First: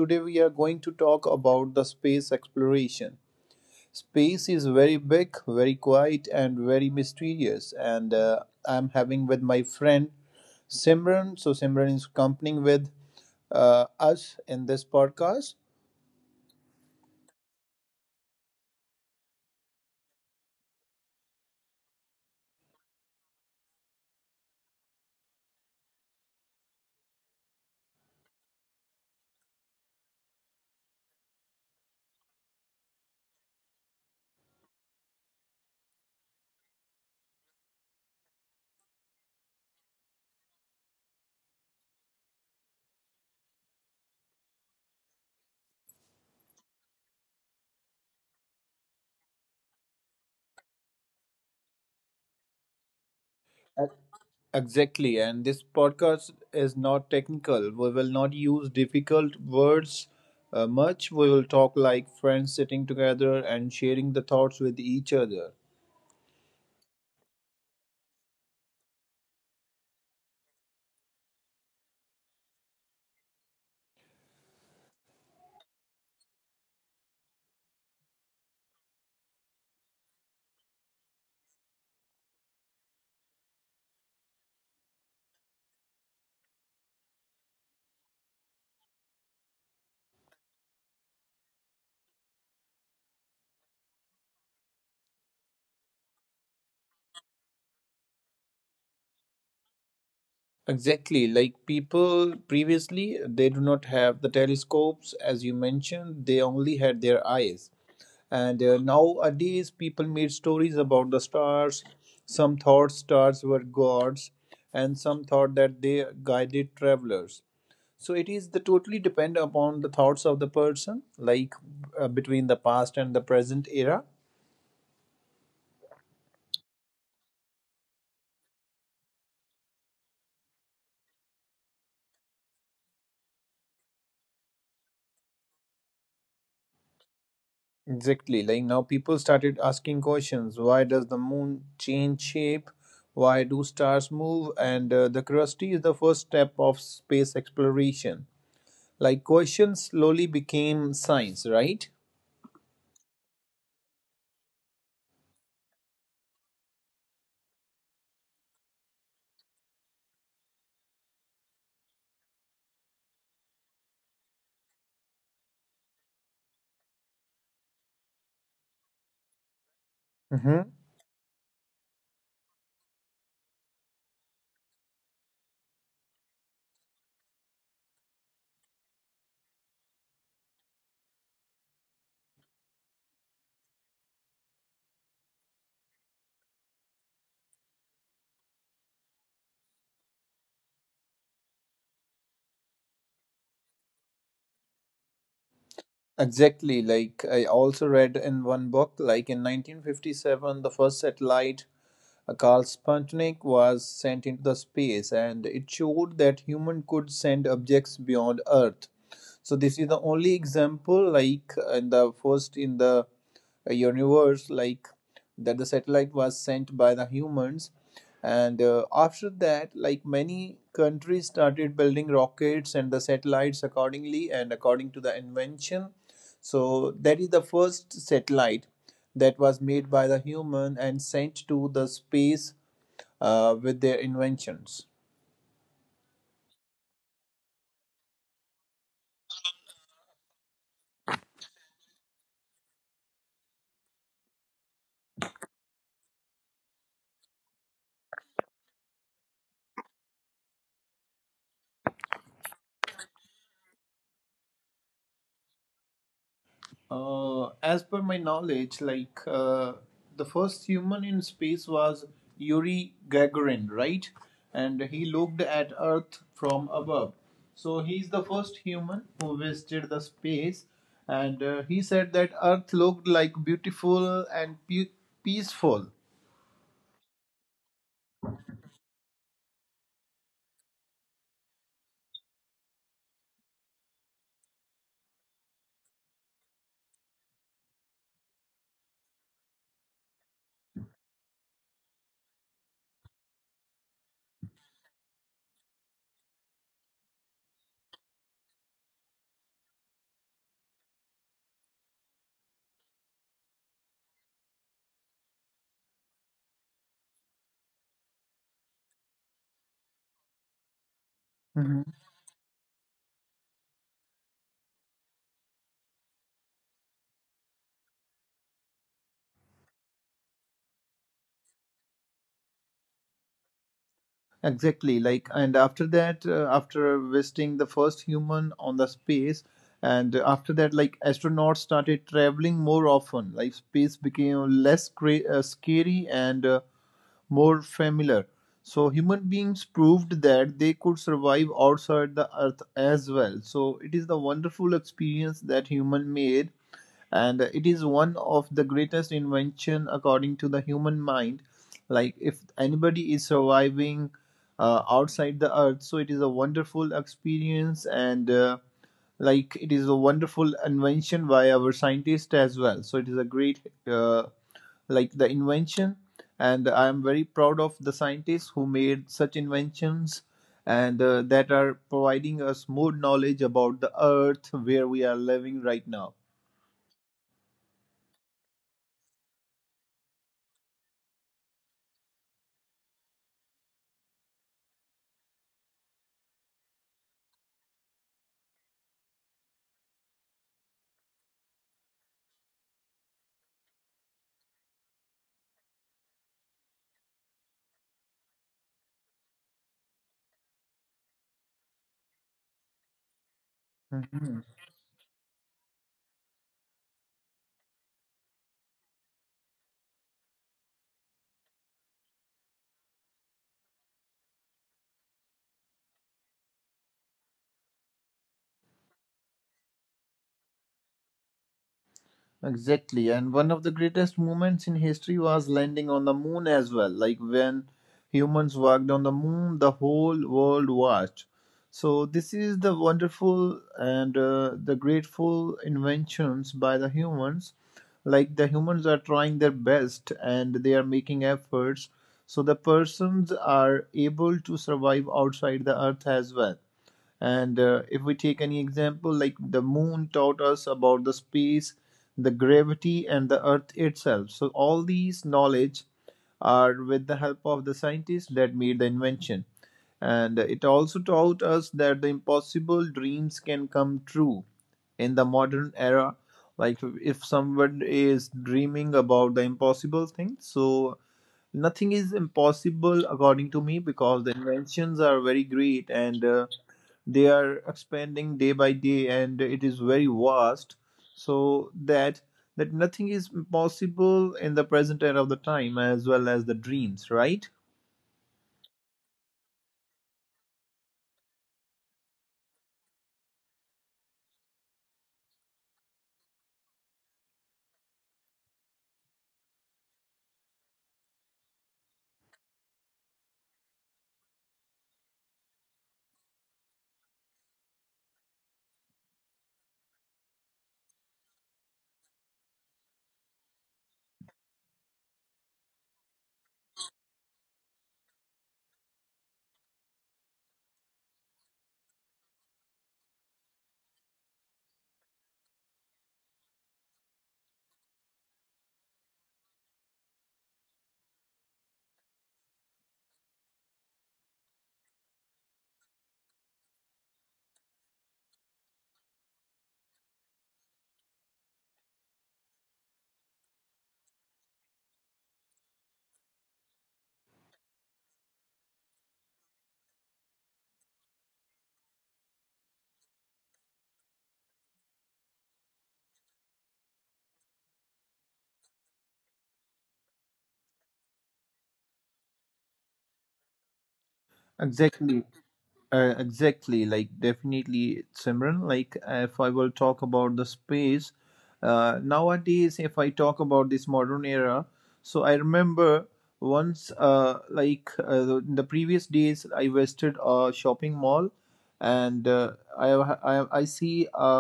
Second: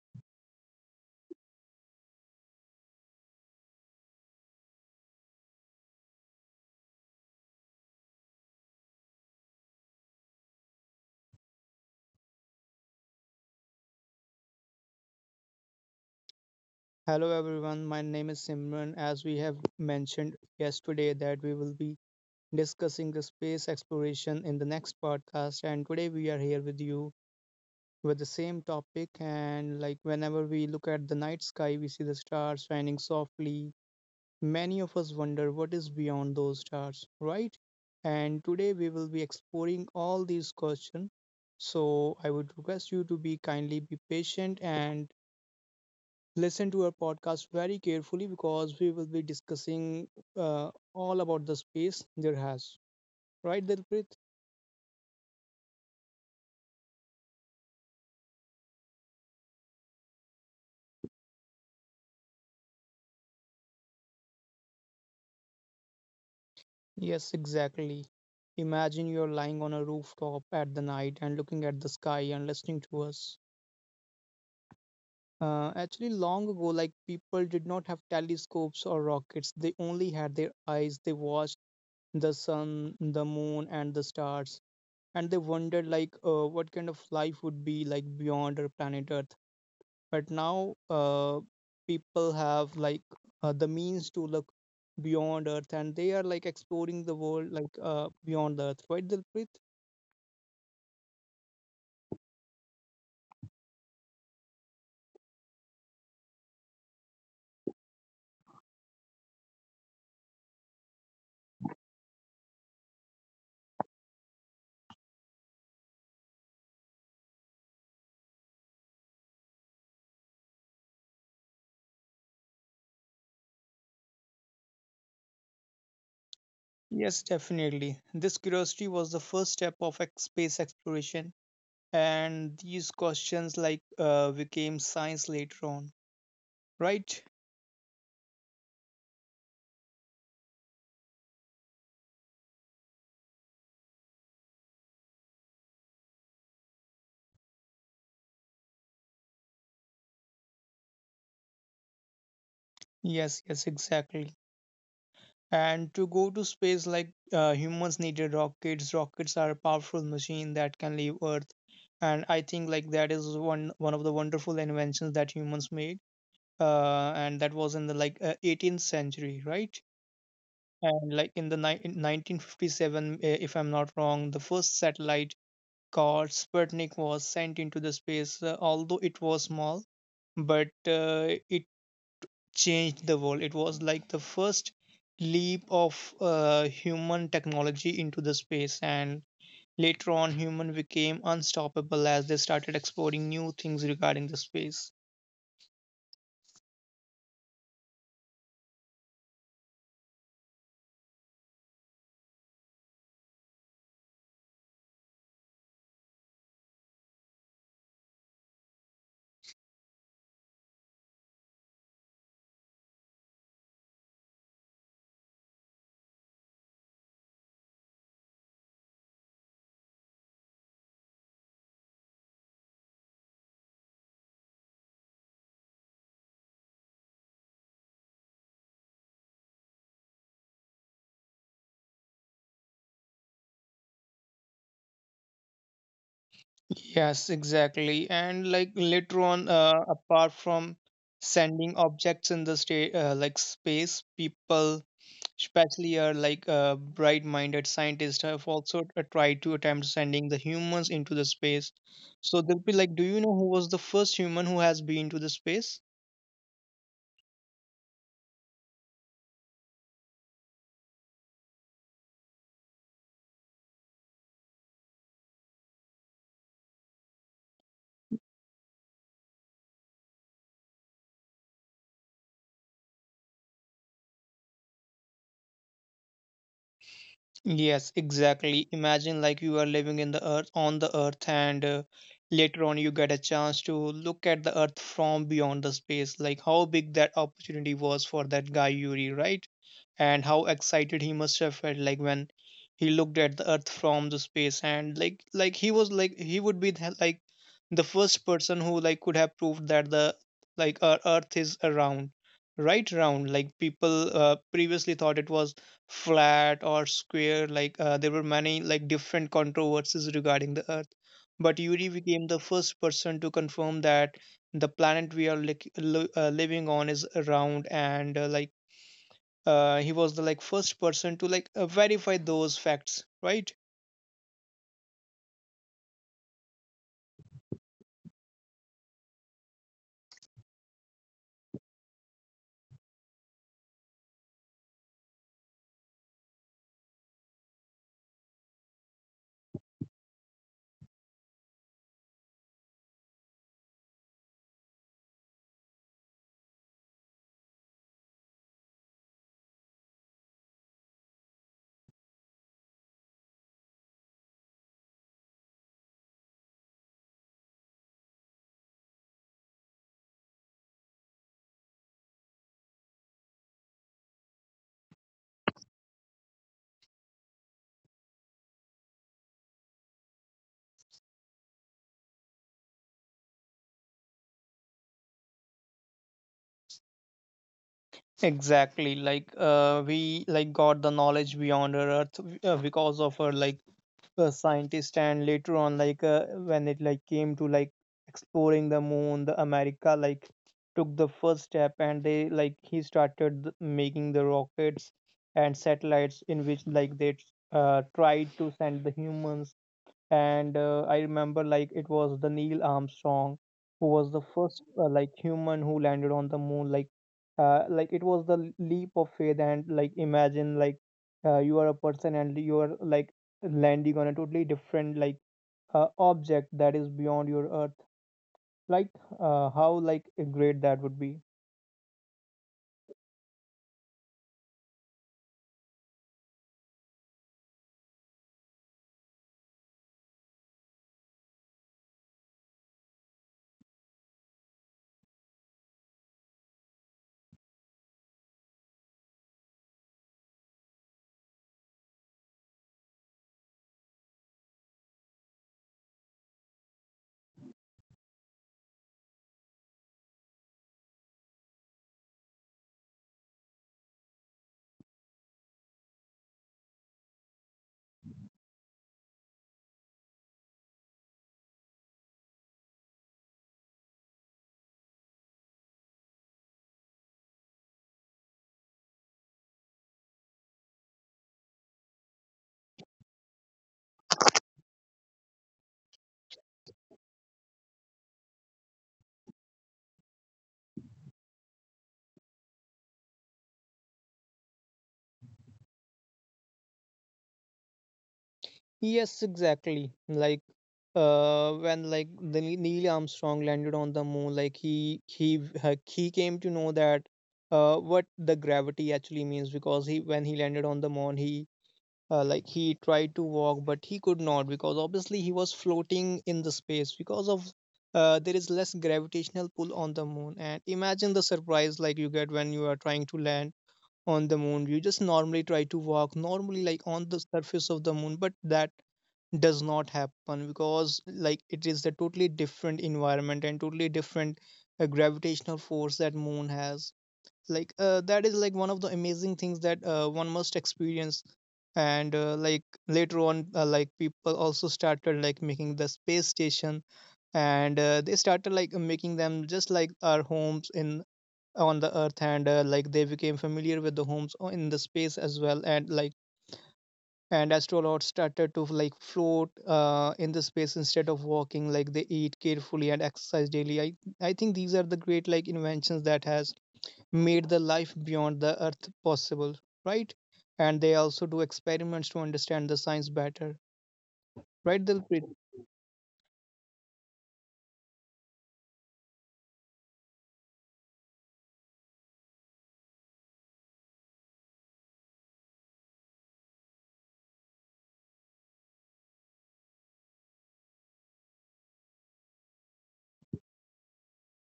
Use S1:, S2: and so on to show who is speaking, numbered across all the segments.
S1: today we are going to talk about the space exploration. Space is very big, very quiet, and very mysterious. And I'm having with my friend Simran. So Simran is accompanying with us in this podcast.
S2: Hello everyone, my name is Simran. As we have mentioned yesterday that we will be discussing the space exploration in the next podcast, and today we are here with you with the same topic. And like whenever we look at the night sky, we see the stars shining softly. Many of us wonder what is beyond those stars, right? And today we will be exploring all these questions. So I would request you to be kindly be patient and listen to our podcast very carefully because we will be discussing all about the space there has. Right, Dilpreet?
S1: Exactly, and this podcast is not technical. We will not use difficult words much. We will talk like friends sitting together and sharing the thoughts with each other.
S2: Yes, exactly. Imagine you're lying on a rooftop at the night and looking at the sky and listening to us. Actually, long ago, like people did not have telescopes or rockets, they only had their eyes. They watched the sun, the moon, and the stars, and they wondered, like, what kind of life would be like beyond our planet Earth. But now, people have like the means to look beyond Earth, and they are like exploring the world, like beyond the Earth, right, Dilpreet?
S1: Exactly, like people previously, they do not have the telescopes, as you mentioned, they only had their eyes. And Nowadays, people made stories about the stars. Some thought stars were gods, and some thought that they guided travelers, so it is the totally depend upon the thoughts of the person, like between the past and the present era.
S2: Yes, definitely. This curiosity was the first step of space exploration, and these questions like became science later on, right?
S1: Exactly, like now people started asking questions. Why does the moon change shape? Why do stars move? And the curiosity is the first step of space exploration, like questions slowly became science, right?
S2: Yes, yes, exactly. And to go to space, like humans needed rockets. Rockets are a powerful machine that can leave Earth, and I think like that is one of the wonderful inventions that humans made. And that was in the like 18th century, right?
S1: Hmm.
S2: And like in 1957, if I'm not wrong, the first satellite called Sputnik was sent into the space. Although it was small, but it changed the world. It was like the first leap of human technology into the space, and later on human became unstoppable as they started exploring new things regarding the space.
S1: Exactly. Like I also read in one book, like in 1957, the first satellite, Carl Sputnik, was sent into the space, and it showed that human could send objects beyond Earth. So this is the only example, like in the first in the universe, like that the satellite was sent by the humans, and after that, like many countries started building rockets and the satellites accordingly and according to the invention. So that is the first satellite that was made by the human and sent to the space with their inventions.
S2: Yes, exactly. And like later on, apart from sending objects in the state, like space, people, especially are like bright-minded scientists, have also tried to attempt sending the humans into the space. So they'll be like, do you know who was the first human who has been to the space?
S1: As per my knowledge, like the first human in space was Yuri Gagarin, right? And he looked at Earth from above. So he's the first human who visited the space, and he said that Earth looked like beautiful and peaceful.
S2: Yes, exactly. Imagine like you are living in the earth on the earth, and later on you get a chance to look at the earth from beyond the space. Like how big that opportunity was for that guy Yuri, right? And how excited he must have felt like when he looked at the earth from the space, and like he was like he would be the, like the first person who like could have proved that the, like our earth is around, right, round, like people previously thought it was flat or square, like there were many like different controversies regarding the earth, but Yuri became the first person to confirm that the planet we are like living on is round, and like he was the like first person to like verify those facts, right.
S1: Exactly. And after that, after visiting the first human on the space, and after that, like astronauts started traveling more often. Like, space became less scary and more familiar. So human beings proved that they could survive outside the earth as well. So it is the wonderful experience that human made, and it is one of the greatest invention according to the human mind, like if anybody is surviving outside the earth, so it is a wonderful experience, and like it is a wonderful invention by our scientists as well. So it is a great uh, like the invention, and I am very proud of the scientists who made such inventions, and that are providing us more knowledge about the earth where we are living right now.
S2: Exactly, like we like got the knowledge beyond our earth because of her like scientists, and later on like when it like came to like exploring the moon, the America like took the first step, and they like he started making the rockets and satellites in which like they tried to send the humans, and I remember like it was the Neil Armstrong who was the
S1: Mhm.
S2: first like human who landed on the moon. Like like it was the leap of faith, and like imagine like you are a person and you are like landing on a totally different like object that is beyond your earth, like how like great that would be.
S1: Exactly. And one of the greatest moments in history was landing on the moon as well. Like when humans walked on the moon, the whole world watched. So, this is the wonderful and the grateful inventions by the humans. Like the humans are trying their best and they are making efforts. So, the persons are able to survive outside the earth as well, and if we take any example, like the moon taught us about the space, the gravity, and the earth itself. So, all these knowledge are with the help of the scientists that made the invention. And it also taught us that the impossible dreams can come true in the modern era. Like, if someone is dreaming about the impossible thing, so nothing is impossible according to me because the inventions are very great, and they are expanding day by day and it is very vast, so that nothing is possible in the present era of the time as well as the dreams, right?
S2: Yes, exactly. Like when like the Neil Armstrong landed on the moon, like he he came to know that what the gravity actually means, because he when he landed on the moon, he like he tried to walk, but he could not because obviously he was floating in the space because of there is less gravitational pull on the moon. And imagine the surprise like you get when you are trying to land on the moon, you just normally try to walk normally like on the surface of the moon, but that does not happen because like it is a totally different environment and totally different gravitational force that moon has, like that is like one of the amazing things that one must experience. And like later on, like people also started like making the space station, and they started like making them just like our homes in on the earth, and like they became familiar with the homes in the space as well. And like, and astronauts started to like float in the space instead of walking, like they eat carefully and exercise daily. I think these are the great like inventions that has made the life beyond the earth possible, right, and they also do experiments to understand the science better, right, Dilpreet?
S1: Exactly. Exactly, like definitely, Simran. Like, if I will talk about the space, nowadays, if I talk about this modern era, so I remember once, in the previous days, I visited a shopping mall, and I see a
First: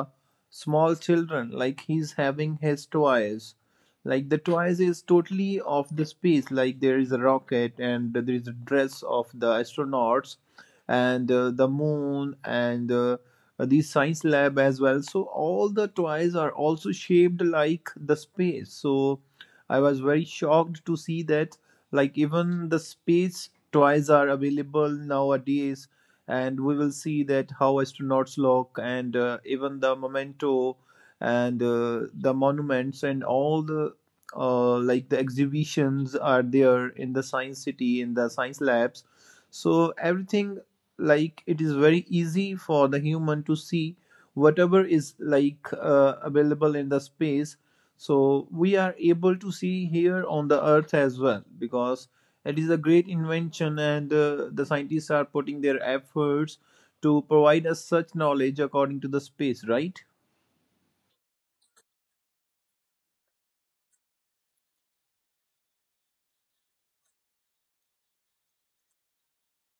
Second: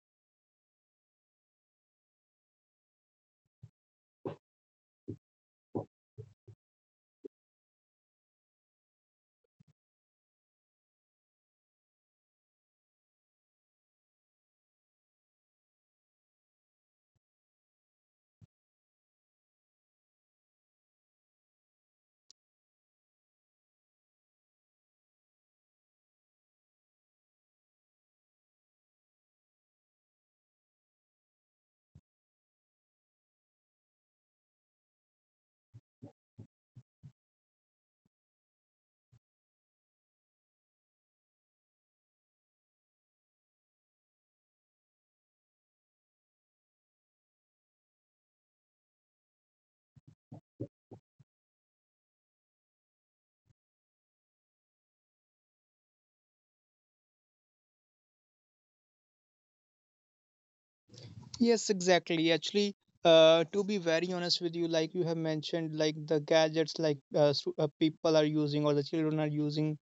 S1: small children like he's having his toys. Like the toys is totally of the space. Like there is a rocket and there is a dress of the astronauts, and the moon and the science lab as well. So all the toys are also shaped like the space, so I was very shocked to see that, like even the space toys are available nowadays, and we will see that how astronauts look, and even the memento, and the monuments and all the like the exhibitions are there in the science city, in the science labs. So everything, like it is very easy for the human to see whatever is like available in the space. So we are able to see here on the earth as well, because it is a great invention, and the scientists are putting their efforts to provide us such knowledge according to the space, right?
S2: Yes, exactly. Actually, to be very honest with you, like you have mentioned, like the gadgets like people are using or the children are using,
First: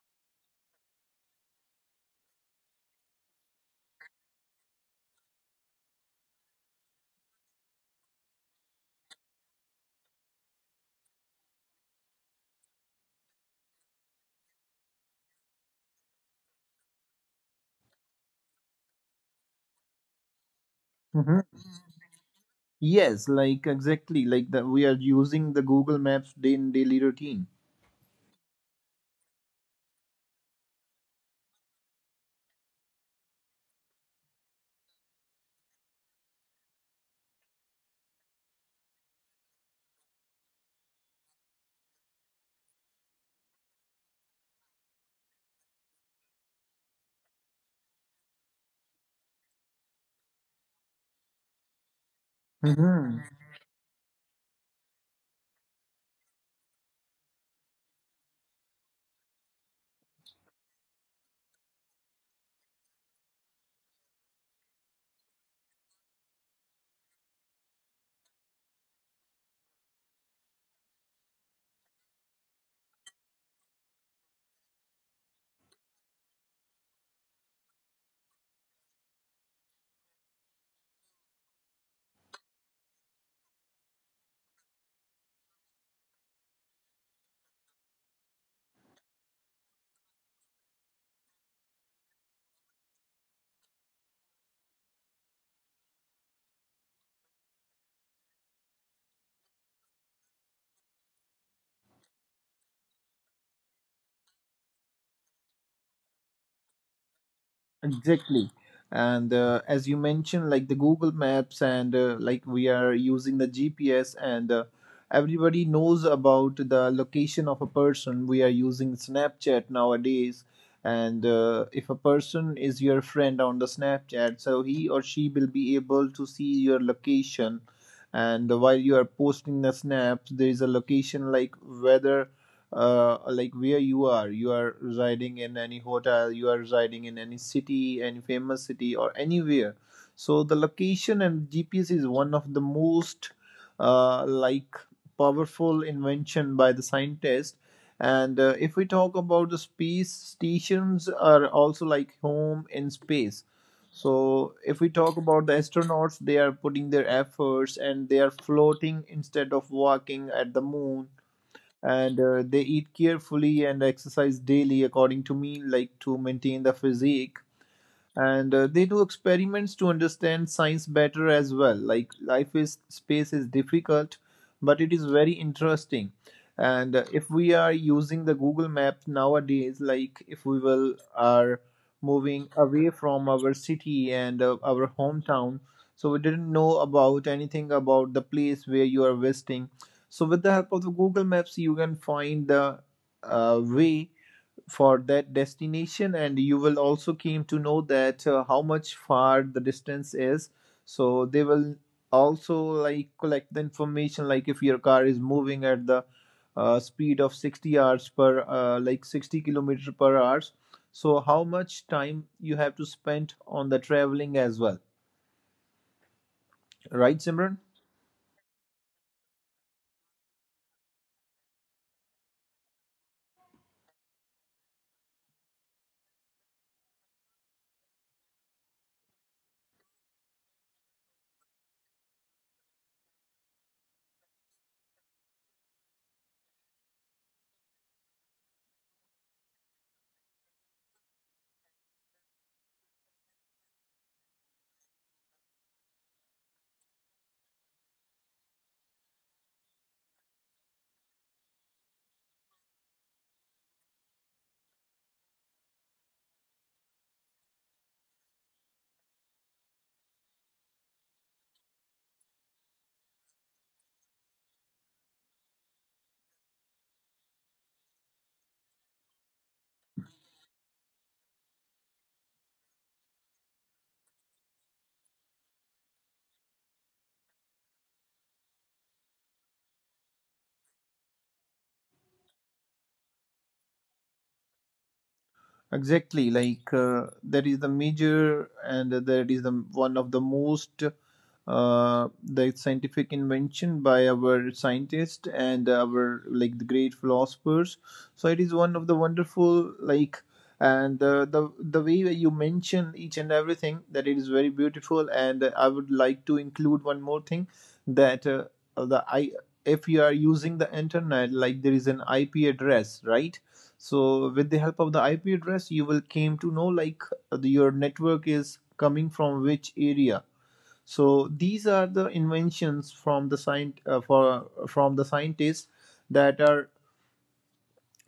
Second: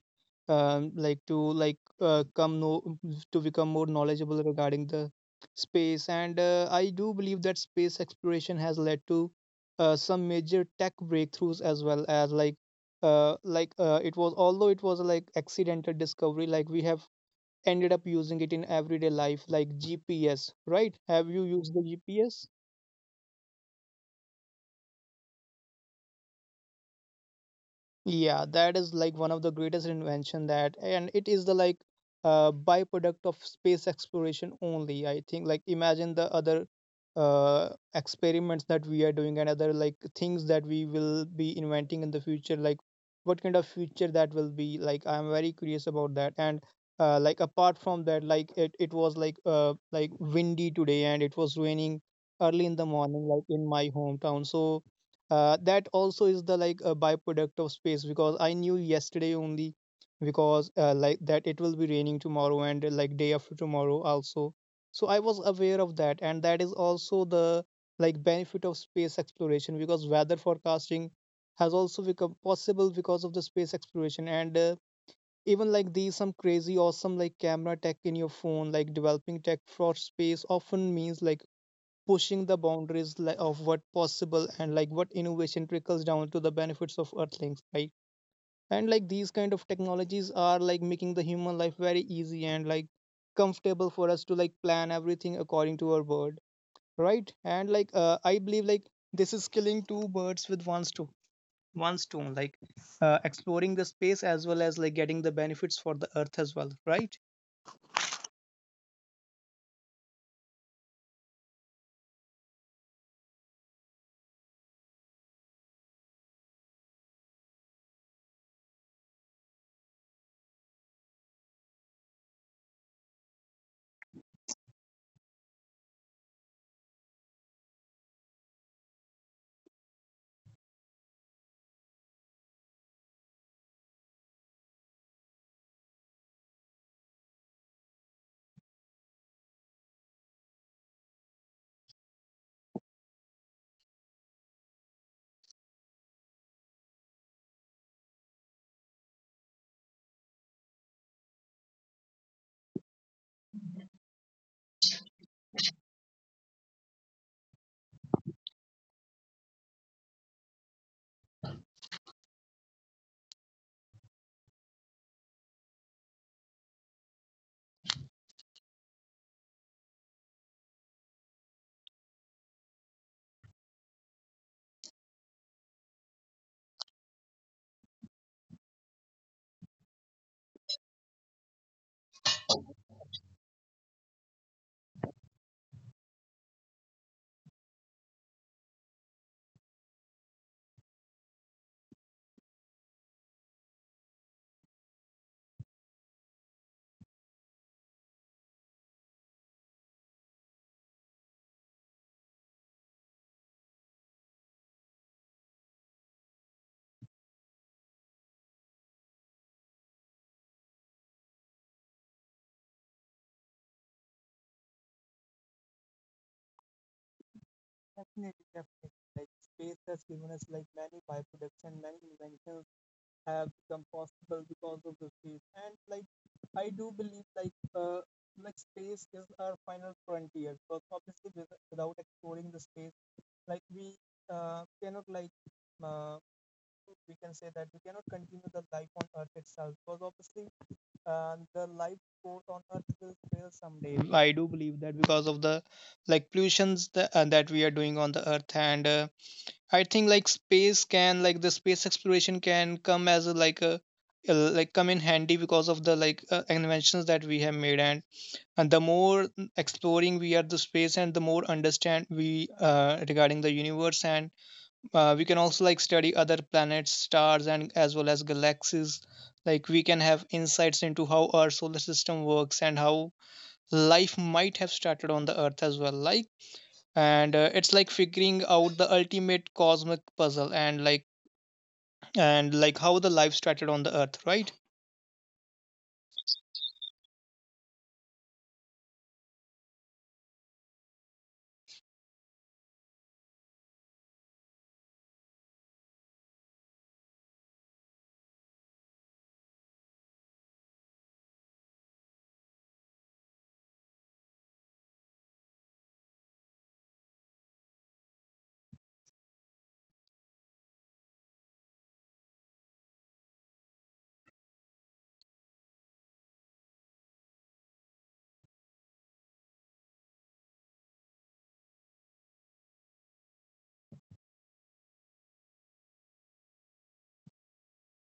S2: like to like come know to become more knowledgeable regarding the space. And I do believe that space exploration has led to some major tech breakthroughs as well as like it was, although it was like accidental discovery, like we have ended up using it in everyday life, like GPS, right? Have you
S1: Mhm.
S2: used the GPS?
S1: Yes, like exactly, like that we are using the google maps day in daily routine.
S2: Yeah, that is like one of the greatest invention that, and it is the like byproduct of space exploration only. I think like imagine the other uh, experiments that we are doing and other like things that we will be inventing in the future. Like what kind of future that will be? Like I'm very curious about that. And like apart from that, like it was like windy today, and it was raining early in the morning,
S1: Mhm.
S2: like in my hometown. So that also is the like a byproduct of space, because I knew yesterday only because like that it will be raining tomorrow, and like day after tomorrow also. So I was aware of that, and that is also the like benefit of space exploration because weather forecasting has also become possible because of the space exploration. And even like these some crazy awesome like camera tech in your phone, like developing tech for space often means like pushing the boundaries of what possible, and like what innovation trickles down to the benefits of earthlings, right. And like these kind of technologies are like making the human life very easy and like comfortable for us to like plan everything according to our word, right. And like I believe like this is killing two birds with one stone, like exploring the space as well as like getting the benefits for the earth as well, right.
S1: Exactly. And as you mentioned, like the Google Maps, and like we are using the GPS, and everybody knows about the location of a person. We are using Snapchat nowadays. And if a person is your friend on the Snapchat, so he or she will be able to see your location. And while you are posting the snaps, there is a location, like whether like where you are residing in any hotel, you are residing in any city, any famous city or anywhere. So the location and gps is one of the most like powerful invention by the scientist, and if we talk about the space stations are also like home in space. So if we talk about the astronauts, they are putting their efforts, and they are floating instead of walking at the moon, and they eat carefully and exercise daily according to me, like to maintain the physique, and they do experiments to understand science better as well. Like life is space is difficult, but it is very interesting. And if we are using the google map nowadays, like if we will are moving away from our city and our hometown, so we didn't know about anything about the place where you are visiting. So with the help of the google maps you can find the way for that destination, and you will also came to know that how much far the distance is. So they will also like collect the information, like if your car is moving at the speed of 60 hours per like 60 kilometer per hours, so how much time you have to spend on the traveling as well, right, Simran?
S2: Have become possible because of the space. And like I do believe like space is our final frontier. Because obviously without exploring the space, like we cannot like, uh, we can say that we cannot continue the life on Earth itself. Because obviously the life support on Earth will fail someday. I do believe that because of the like pollutions that, that we are doing on the Earth, and I think like space can like the space exploration can come as a like like come in handy because of the like inventions that we have made, and the more exploring we are the space and the more understand we, regarding the universe, and we can also like study other planets, stars, and as well as galaxies. Like we can have insights into how our solar system works and how life might have started on the earth as well, like and it's like figuring out the ultimate cosmic puzzle, and like how the life started on the earth, right?
S1: Exactly, like that is the major, and that is the one of the most the scientific invention by our scientists and our like the great philosophers. So it is one of the wonderful like, and the way that you mention each and everything that it is very beautiful. And I would like to include one more thing that the I if you are using the internet, like there is an IP address, right? So with the help of the IP address, you will came to know, like your network is coming from which area. So these are the inventions from the scient for from the scientists that are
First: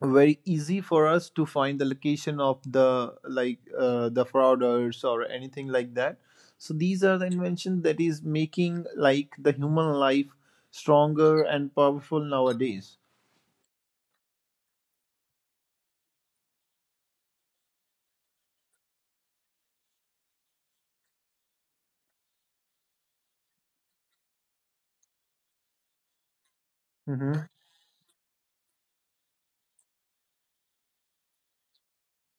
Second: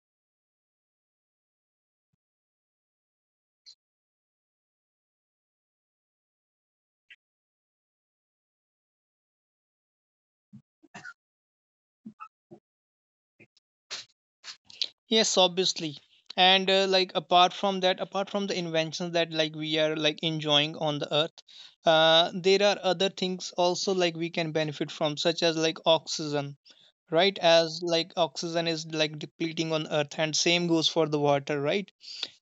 S1: very easy for us to find the location of the, like the frauders or anything like that. So these are the inventions that is making like the human life stronger and powerful nowadays.
S2: Yes, obviously. And like apart from that, apart from the inventions that like we are like enjoying on the earth, there are other things also like we can benefit from, such as like oxygen, right?
S1: Hmm.
S2: As like oxygen is like depleting on earth and same goes for the water, right?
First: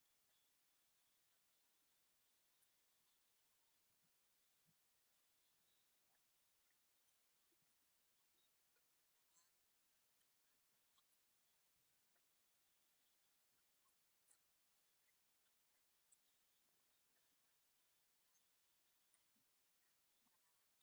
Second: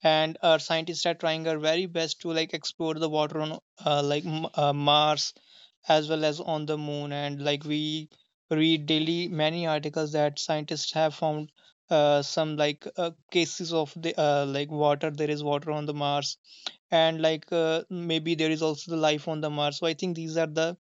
S2: And our scientists are trying their very best to like explore the water on, like mars as well as on the moon. And like we read daily many articles that scientists have found some like cases of the, like water, there is water on the mars, and like maybe there is also the life on the mars. So I think these are the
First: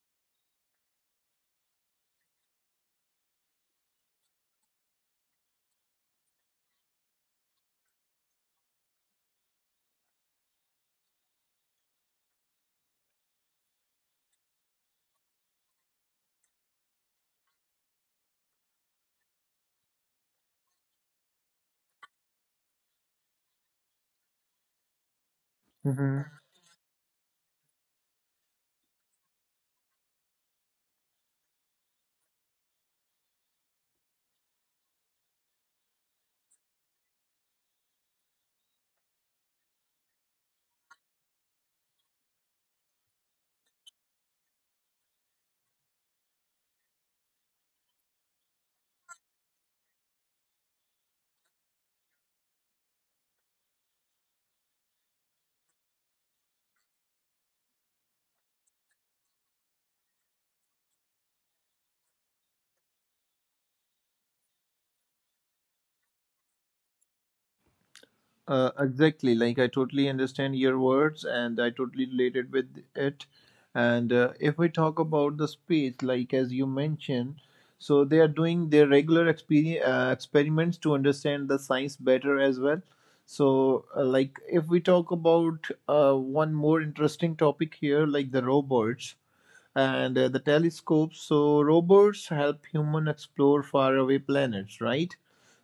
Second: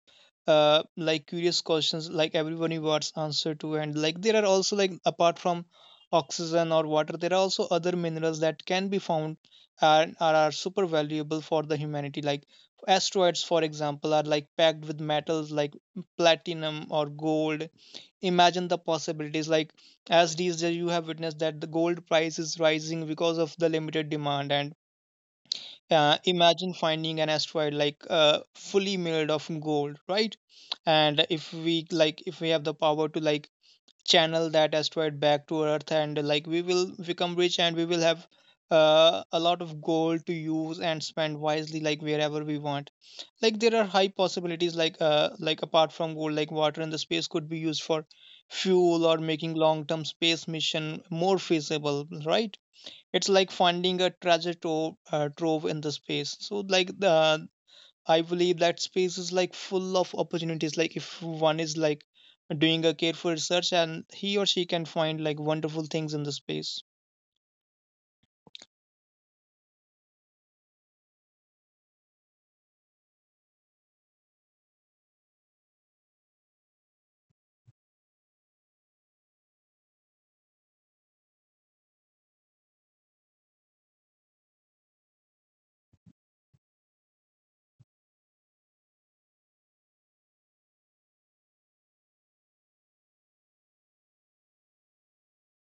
S2: like curious questions like everyone wants answer to. And like there are also, like apart from oxygen or water, there are also other minerals that can be found and are super valuable for the humanity, like asteroids for example are like packed with metals like platinum or gold. Imagine the possibilities, like as these days you have witnessed that the gold price is rising because of the limited demand. And imagine finding an asteroid like fully made of gold, right? And if we like if we have the power to like channel that asteroid back to earth, and like we will become rich, and we will have a lot of gold to use and spend wisely like wherever we want. Like there are high possibilities like apart from gold, like water in the space could be used for fuel or making long term space mission more feasible, right? It's like finding a treasure trove, trove in the space. So like the I believe that space is like full of opportunities, like if one is like doing a careful search and he or she can find like wonderful things in the space.
S1: Exactly. Like I totally understand your words, and I totally related with it. And if we talk about the space, like as you mentioned, so they are doing their regular experiments to understand the science better as well. So, like if we talk about one more interesting topic here, like the robots and the telescopes. So robots help human explore faraway planets, right?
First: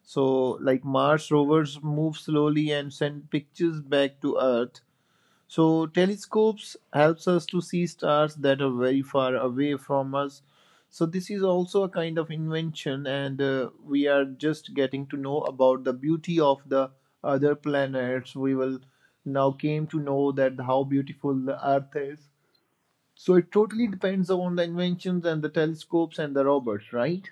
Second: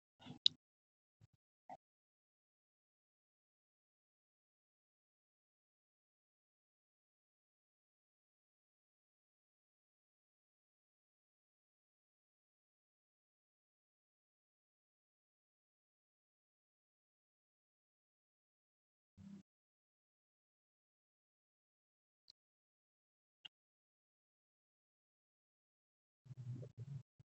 S1: So like Mars rovers move slowly and send pictures back to Earth. So telescopes helps us to see stars that are very far away from us. So this is also a kind of invention, and we are just getting to know about the beauty of the other planets. We will now came to know that how beautiful the Earth is, so it totally depends on the inventions and the telescopes and the robots, right?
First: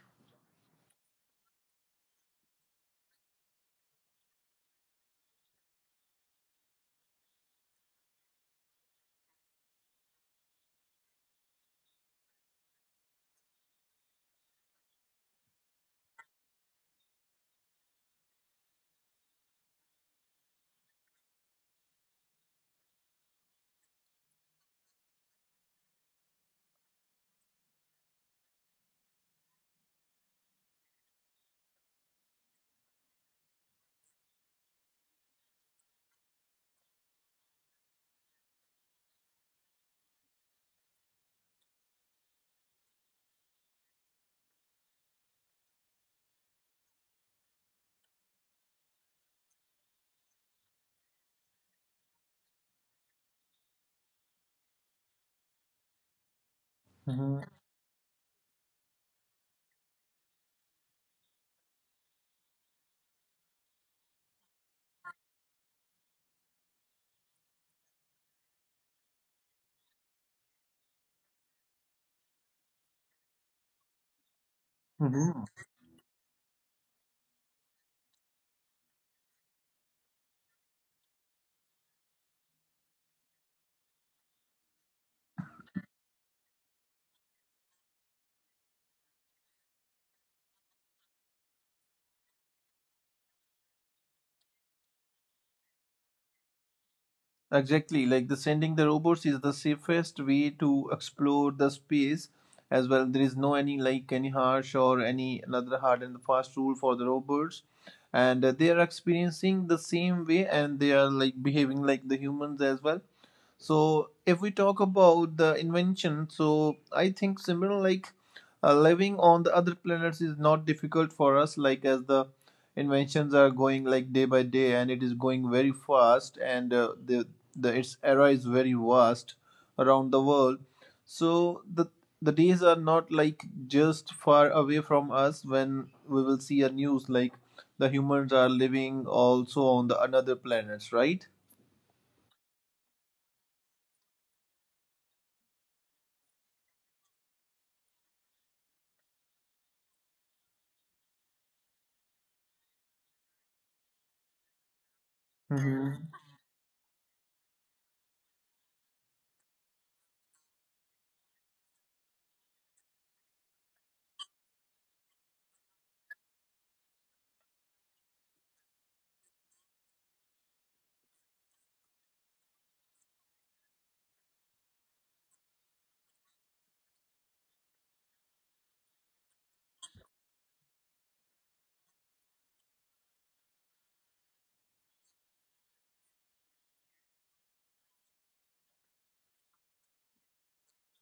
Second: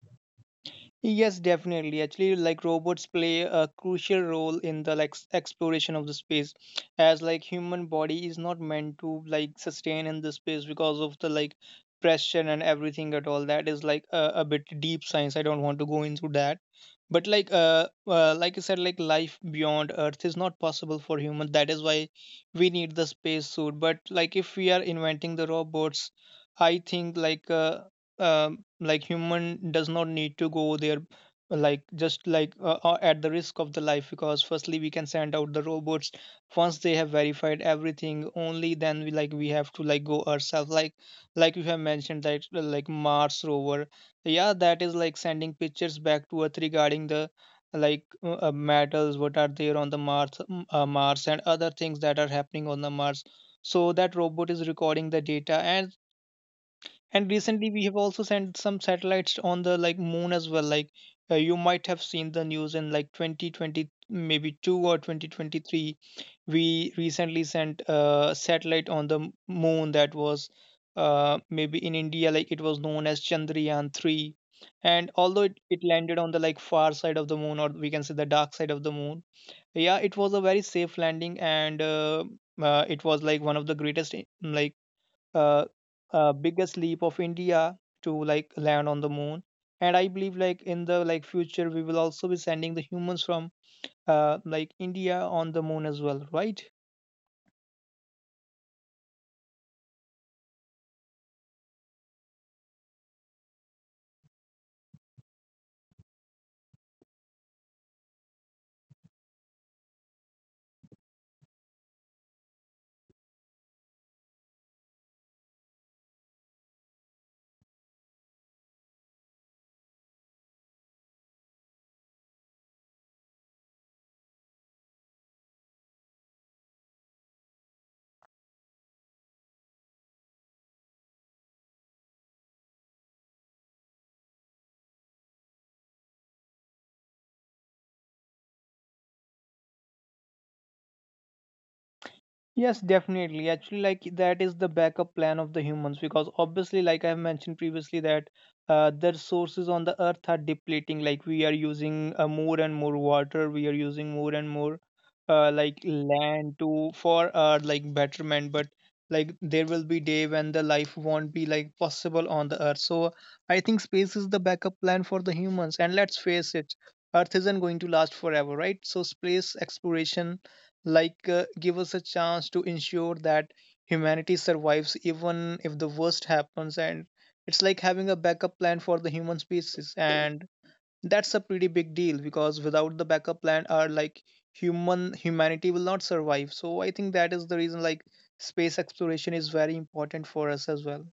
S2: Yes, definitely. Actually, like robots play a crucial role in the like exploration of the space, as like human body is not meant to like sustain in the space because of the like pressure and everything at all. That is like a bit deep science. I don't want to go into that. But like I said, like life beyond Earth is not possible for human. That is why we need the space suit. But like if we are inventing the robots, I think like human does not need to go there, like just like at the risk of the life, because firstly we can send out the robots. Once they have verified everything, only then we like we have to like go ourselves, like you have mentioned that like mars rover, yeah, that is like sending pictures back to earth regarding the like metals what are there on the mars mars and other things that are happening on the mars. So that robot is recording the data, and
S1: Hmm.
S2: recently we have also sent some satellites on the like moon as well, like you might have seen the news in like 2020 maybe 2 or 2023. We recently sent a satellite on the moon that was, maybe in india, like it was known as chandrayaan 3. And although it,
S1: Hmm.
S2: it landed on the like far side of the moon, or we can say the dark side of the moon, yeah, it was a very safe landing. And it was like one of the greatest like uh, biggest leap of India to like land on the moon. And I believe like in the like future we will also be sending the humans from, like India, on the moon as well, right?
S1: Exactly. Like the sending the robots is the safest way to explore the space as well. There is no any like any harsh or any another hard and fast rule for the robots, and they are experiencing the same way and they are like behaving like the humans as well. So if we talk about the invention, so I think similar like living on the other planets is not difficult for us, like as the inventions are going like day by day, and it is going very fast, and the its era is very vast around the world. So the days are not like just far away from us when we will see a news like the humans are living also on the another planets, right?
S2: Yes, definitely. Actually, like that is the backup plan of the humans because obviously, like I have mentioned previously, that the resources on the earth are depleting. Like we are using more and more water, we are using more and more like
S1: Mhm.
S2: land to for our like betterment. But like there will be day when the life won't be like possible on the earth. So I think space is the backup plan for the humans. And let's face it, Earth isn't going to last forever, right? So space exploration like give us a chance to ensure that humanity survives even if the worst happens, and it's like having a backup plan for the human species, and that's a pretty big deal, because without the backup plan our like humanity will not survive. So I think that is the reason, like space exploration is very important for us as well.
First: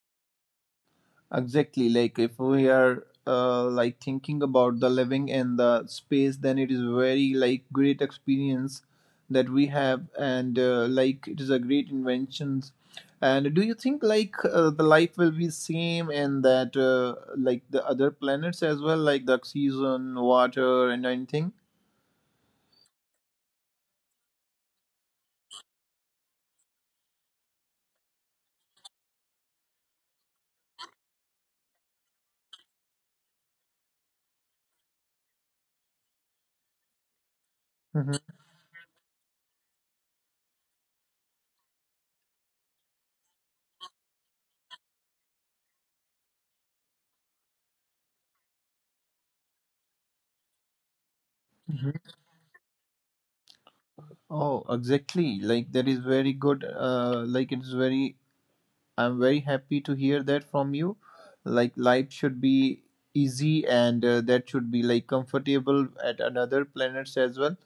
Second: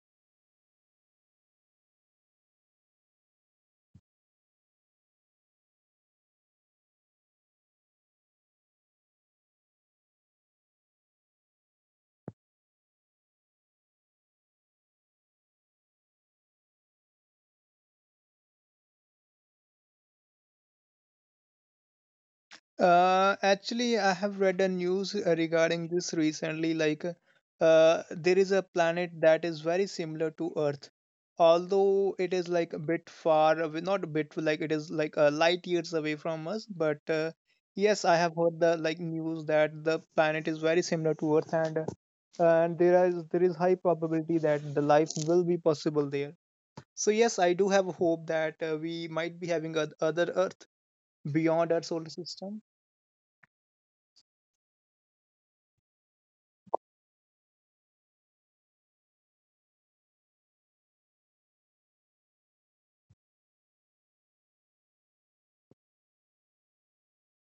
S1: Exactly. Like if we are like thinking about the living in the space, then it is very like great experience that we have, and like it is a great inventions. And do you think like the life will be same in that like the other planets as well, like the oxygen, water, and anything?
S2: Actually, I have read a news regarding this recently. Like, there is a planet that is very similar to Earth, although it is like a bit far away, not a bit, like it is like light years away from us. But yes,
S1: Hmm.
S2: I have heard the like news that the planet is very similar to Earth, and there is high probability that the life will be possible there. So yes, I do have hope that we might be having other Earth beyond our solar system.
S1: Oh, exactly. Like that is very good. Like it's very I'm very happy to hear that from you. Like life should be easy and that should be like comfortable at another planets as well.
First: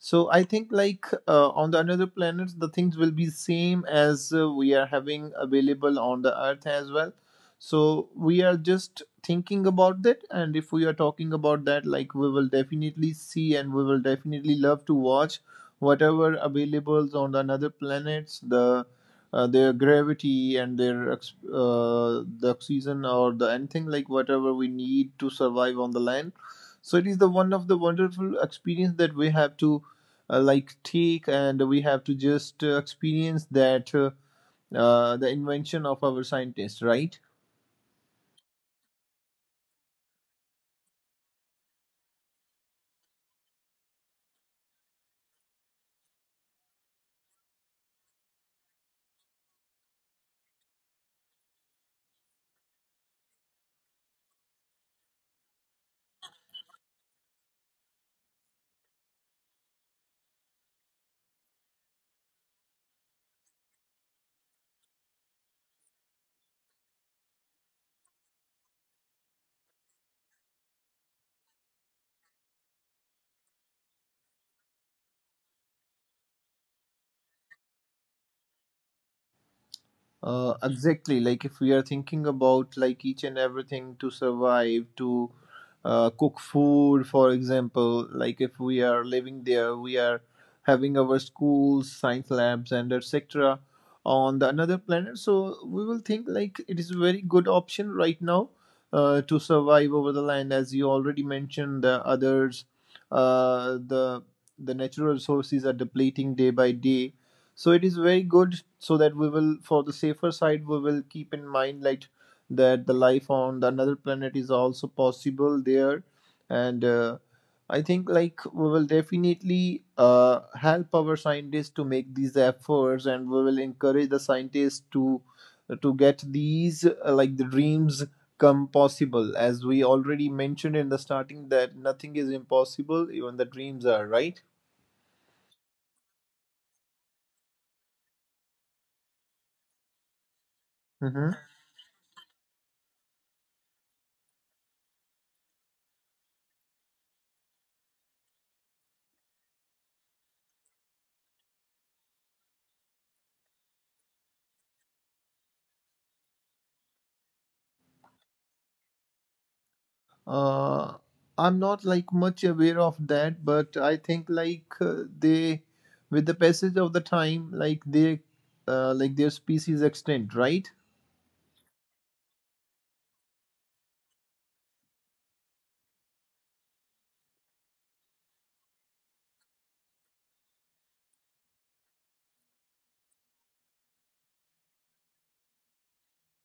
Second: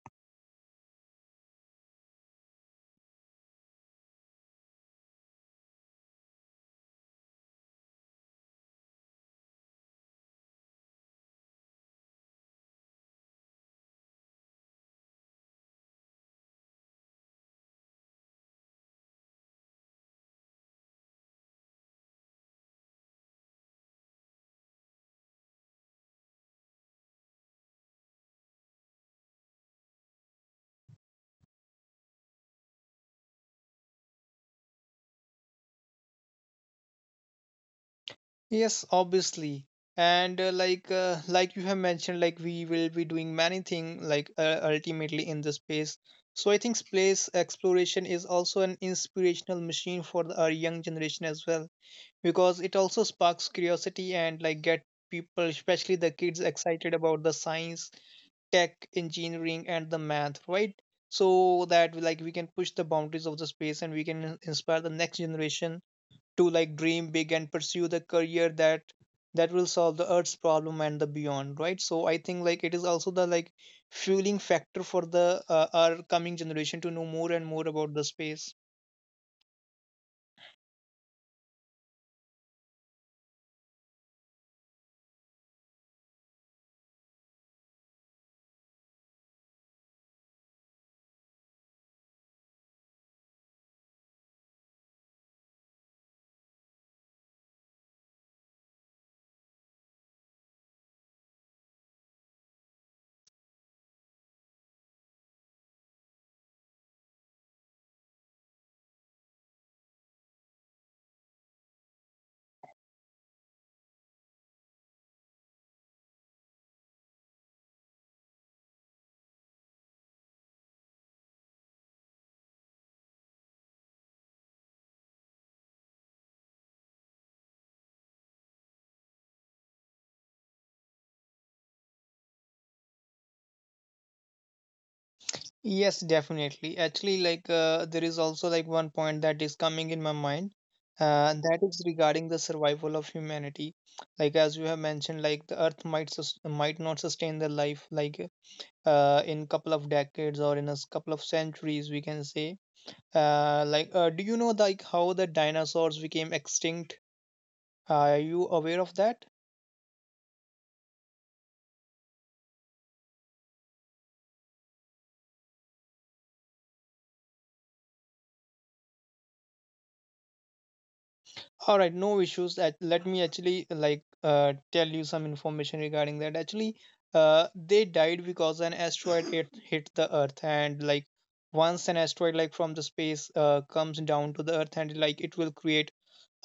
S1: So I think like on the another planets the things will be same as we are having available on the earth as well. So we are just thinking about that, and if we are talking about that, like we will definitely see and we will definitely love to watch whatever availables on the another planets the their gravity and their the oxygen or the anything like whatever we need to survive on the land. So it is the one of the wonderful experience that we have to like take, and we have to just experience that the invention of our scientists, right?
S2: Yes, obviously. And like you have mentioned, like we will be doing many things like ultimately in the space. So I think space exploration is also an inspirational machine for the, our young generation as well, because it also sparks curiosity and like get people, especially the kids, excited about the science, tech, engineering, and the math, right? So that like we can push the boundaries of the space, and we can inspire the next generation to like dream big and pursue the career that will solve the earth's problem and the beyond, right? So I think like it is also the like fueling factor for the, our coming generation to know more and more about the space.
S1: Exactly. Like if we are thinking about like each and everything to survive, to cook food, for example, like if we are living there, we are having our schools, science labs, and etc. on the another planet. So we will think like it is a very good option right now to survive over the land, as you already mentioned. The others, uh, the the natural resources are depleting day by day. So it is very good, so that we will, for the safer side, we will keep in mind like that the life on the another planet is also possible there, and I think like we will definitely help our scientists to make these efforts, and we will encourage the scientists to get these like the dreams come possible, as we already mentioned in the starting that nothing is impossible, even the dreams are right.
S2: Yes, definitely. Actually, like there is also like one point that is coming in my mind,
S1: Hmm.
S2: that is regarding the survival of humanity, like as you have mentioned, like the earth might might not sustain the life, like in couple of decades or in a couple of centuries we can say. Like, do you know like how the dinosaurs became extinct? Are you aware of that?
S1: Uh, I'm not like much aware of that, but I think like with the passage of the time, like like their species extend, right?
S2: All right, no issues. Let me actually like tell you some information regarding that. Actually, they died because an asteroid hit the Earth, and like once an asteroid like from the space comes down to the Earth, and like it will create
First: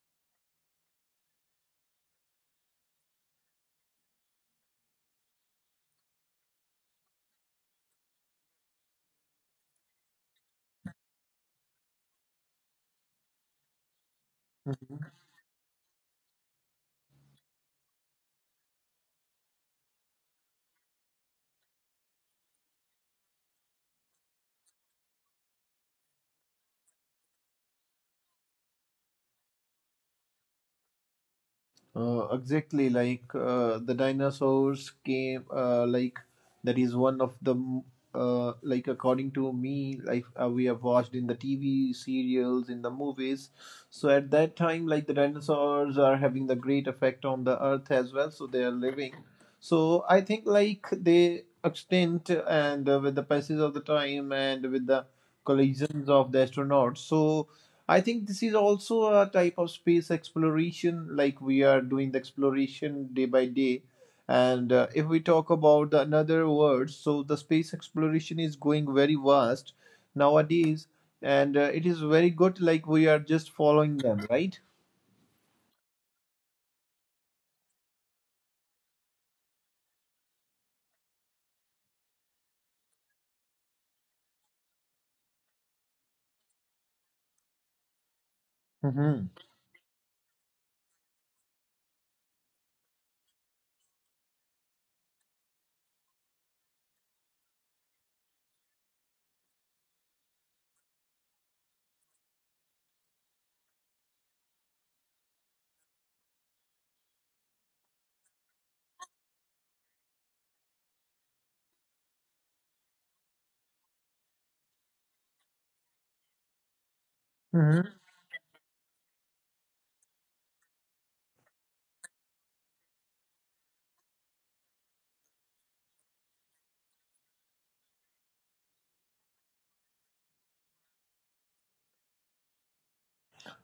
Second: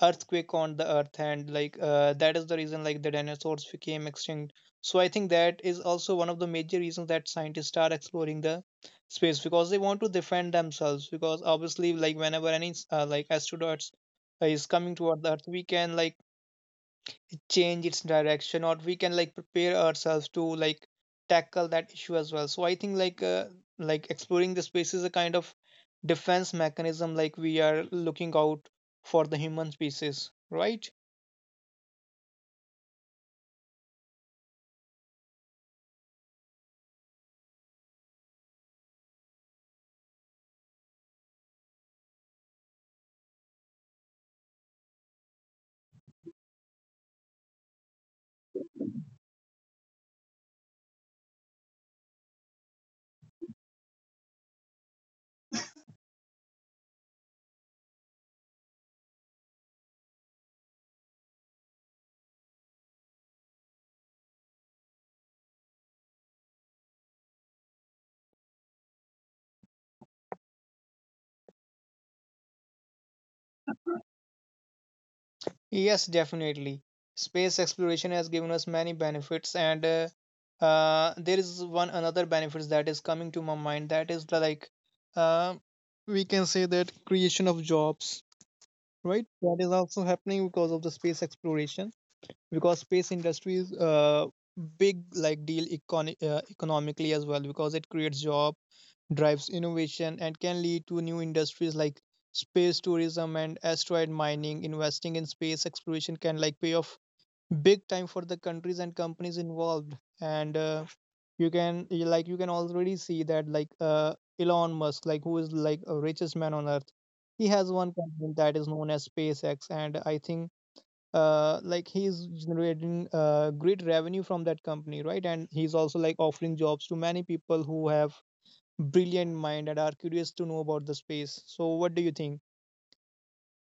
S2: earthquake on the earth. And like that is the reason, like the dinosaurs became extinct. So I think that is also one of the major reasons that scientists are exploring the space, because they want to defend themselves. Because obviously like whenever any like astronauts is coming
S1: Mhm.
S2: toward the earth, we can like change its direction, or we can like prepare ourselves to like tackle that issue as well. So I think like exploring the space is a kind of defense mechanism, like we are looking out for the human species, right?
S1: Exactly, like the dinosaurs came, like that is one of the, like according to me, like we have watched in the TV serials, in the movies. So at that time, like the dinosaurs are having the great effect on the earth as well. So they are living. So I think like they extinct, and with the passage of the time and with the collisions of the astronauts. So I think this is also a type of space exploration, like we are doing the exploration day by day. And if we talk about the another word, so the space exploration is going very vast nowadays, and it is very good, like we are just following them, right?
S2: Yes, definitely. Space exploration has given us many benefits, and there is one another benefits that is coming to my mind. That is the, like, uh, we can say that creation of jobs, right?
S1: Mm-hmm.
S2: That is also happening because of the space exploration. Because space industry is big like deal economically as well, because it creates job, drives innovation, and can lead to new industries like space tourism and asteroid mining. Investing in space exploration can like pay off big time for the countries and companies involved. And you can already see that like Elon Musk, like who is like a richest man on earth, he has one
S1: Mm-hmm.
S2: company that is known as SpaceX. And I think like he's generating great revenue from that company, right? And he's also like offering jobs to many people who have brilliant mind and are curious to know about the space. So, what do you think?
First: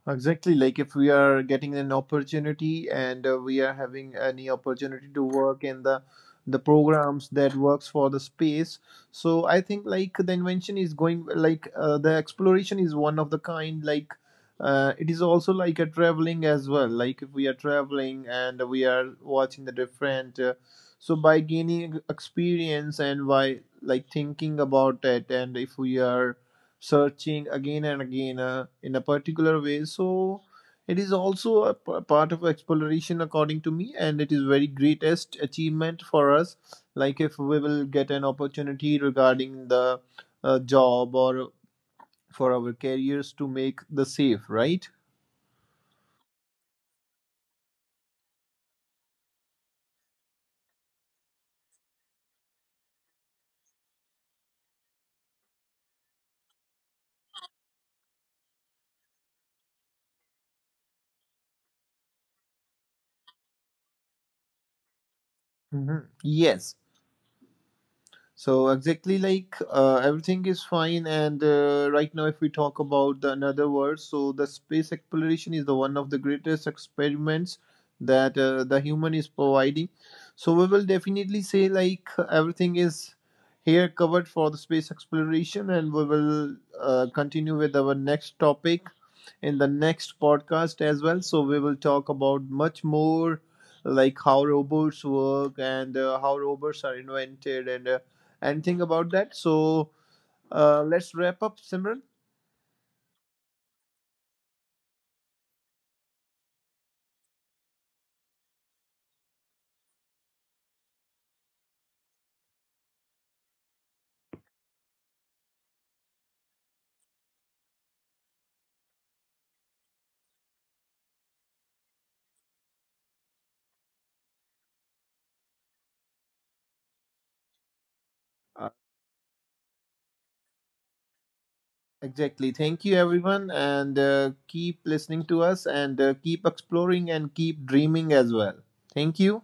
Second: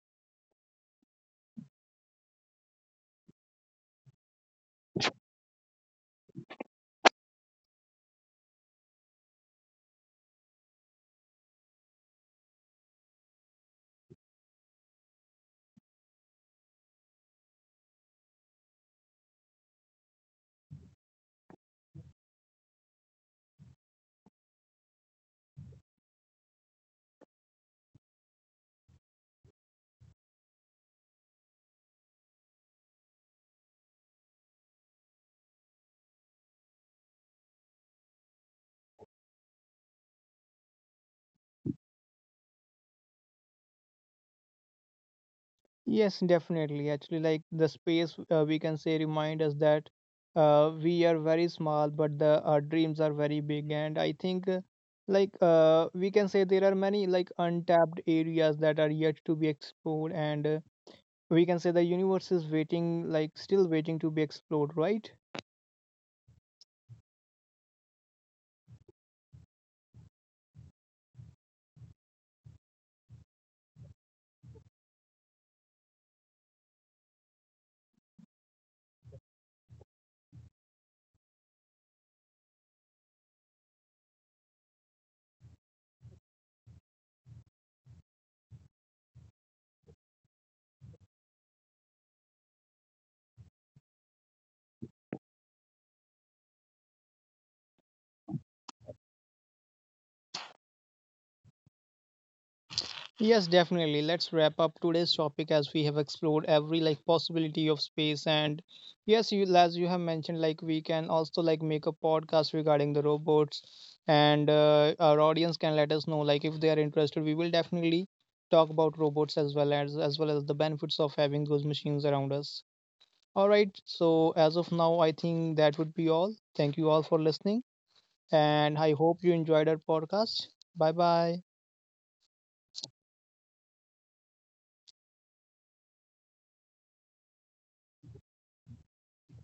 S1: Exactly, like if we are getting an opportunity, and we are having any opportunity to work in the programs that works for the space. So I think like the invention is going like the exploration is one of the kind. Like it is also like a traveling as well. Like if we are traveling and we are watching the different. So by gaining experience and by like thinking about it, and if we are searching again and again in a particular way. So it is also a part of exploration, according to me, and it is very greatest achievement for us. Like if we will get an opportunity regarding the job or for our careers to make the safe, right?
S2: Yes, definitely. Actually, like the space, we can say remind us that we are very small, but the our dreams are very big. And I think, like we can say there are many like untapped areas that are yet to be explored, and we can say the universe is waiting, like still waiting to be explored, right?
S1: Mhm. Yes, so exactly like everything is fine, and right now, if we talk about the another word, so the space exploration is the one of the greatest experiments that the human is providing. So we will definitely say like everything is here covered for the space exploration, and we will continue with our next topic in the next podcast as well. So we will talk about much more like how robots work, and how robots are invented and. Anything about that. So let's wrap up, Simran.
S2: Yes, definitely. Let's wrap up today's topic as we have explored every like possibility of space. And yes, you as you have mentioned, like we can also like make a podcast regarding the robots, and our audience can let us know like if they are interested. We will definitely talk about robots as well as the benefits of having those machines around us. All right. So as of now, I think that would be all. Thank you all for listening,
S1: Uh,
S2: and I hope you enjoyed our podcast. Bye bye.
S1: exactly. Thank you, everyone, and keep listening to us, and keep exploring, and keep dreaming as well. Thank you.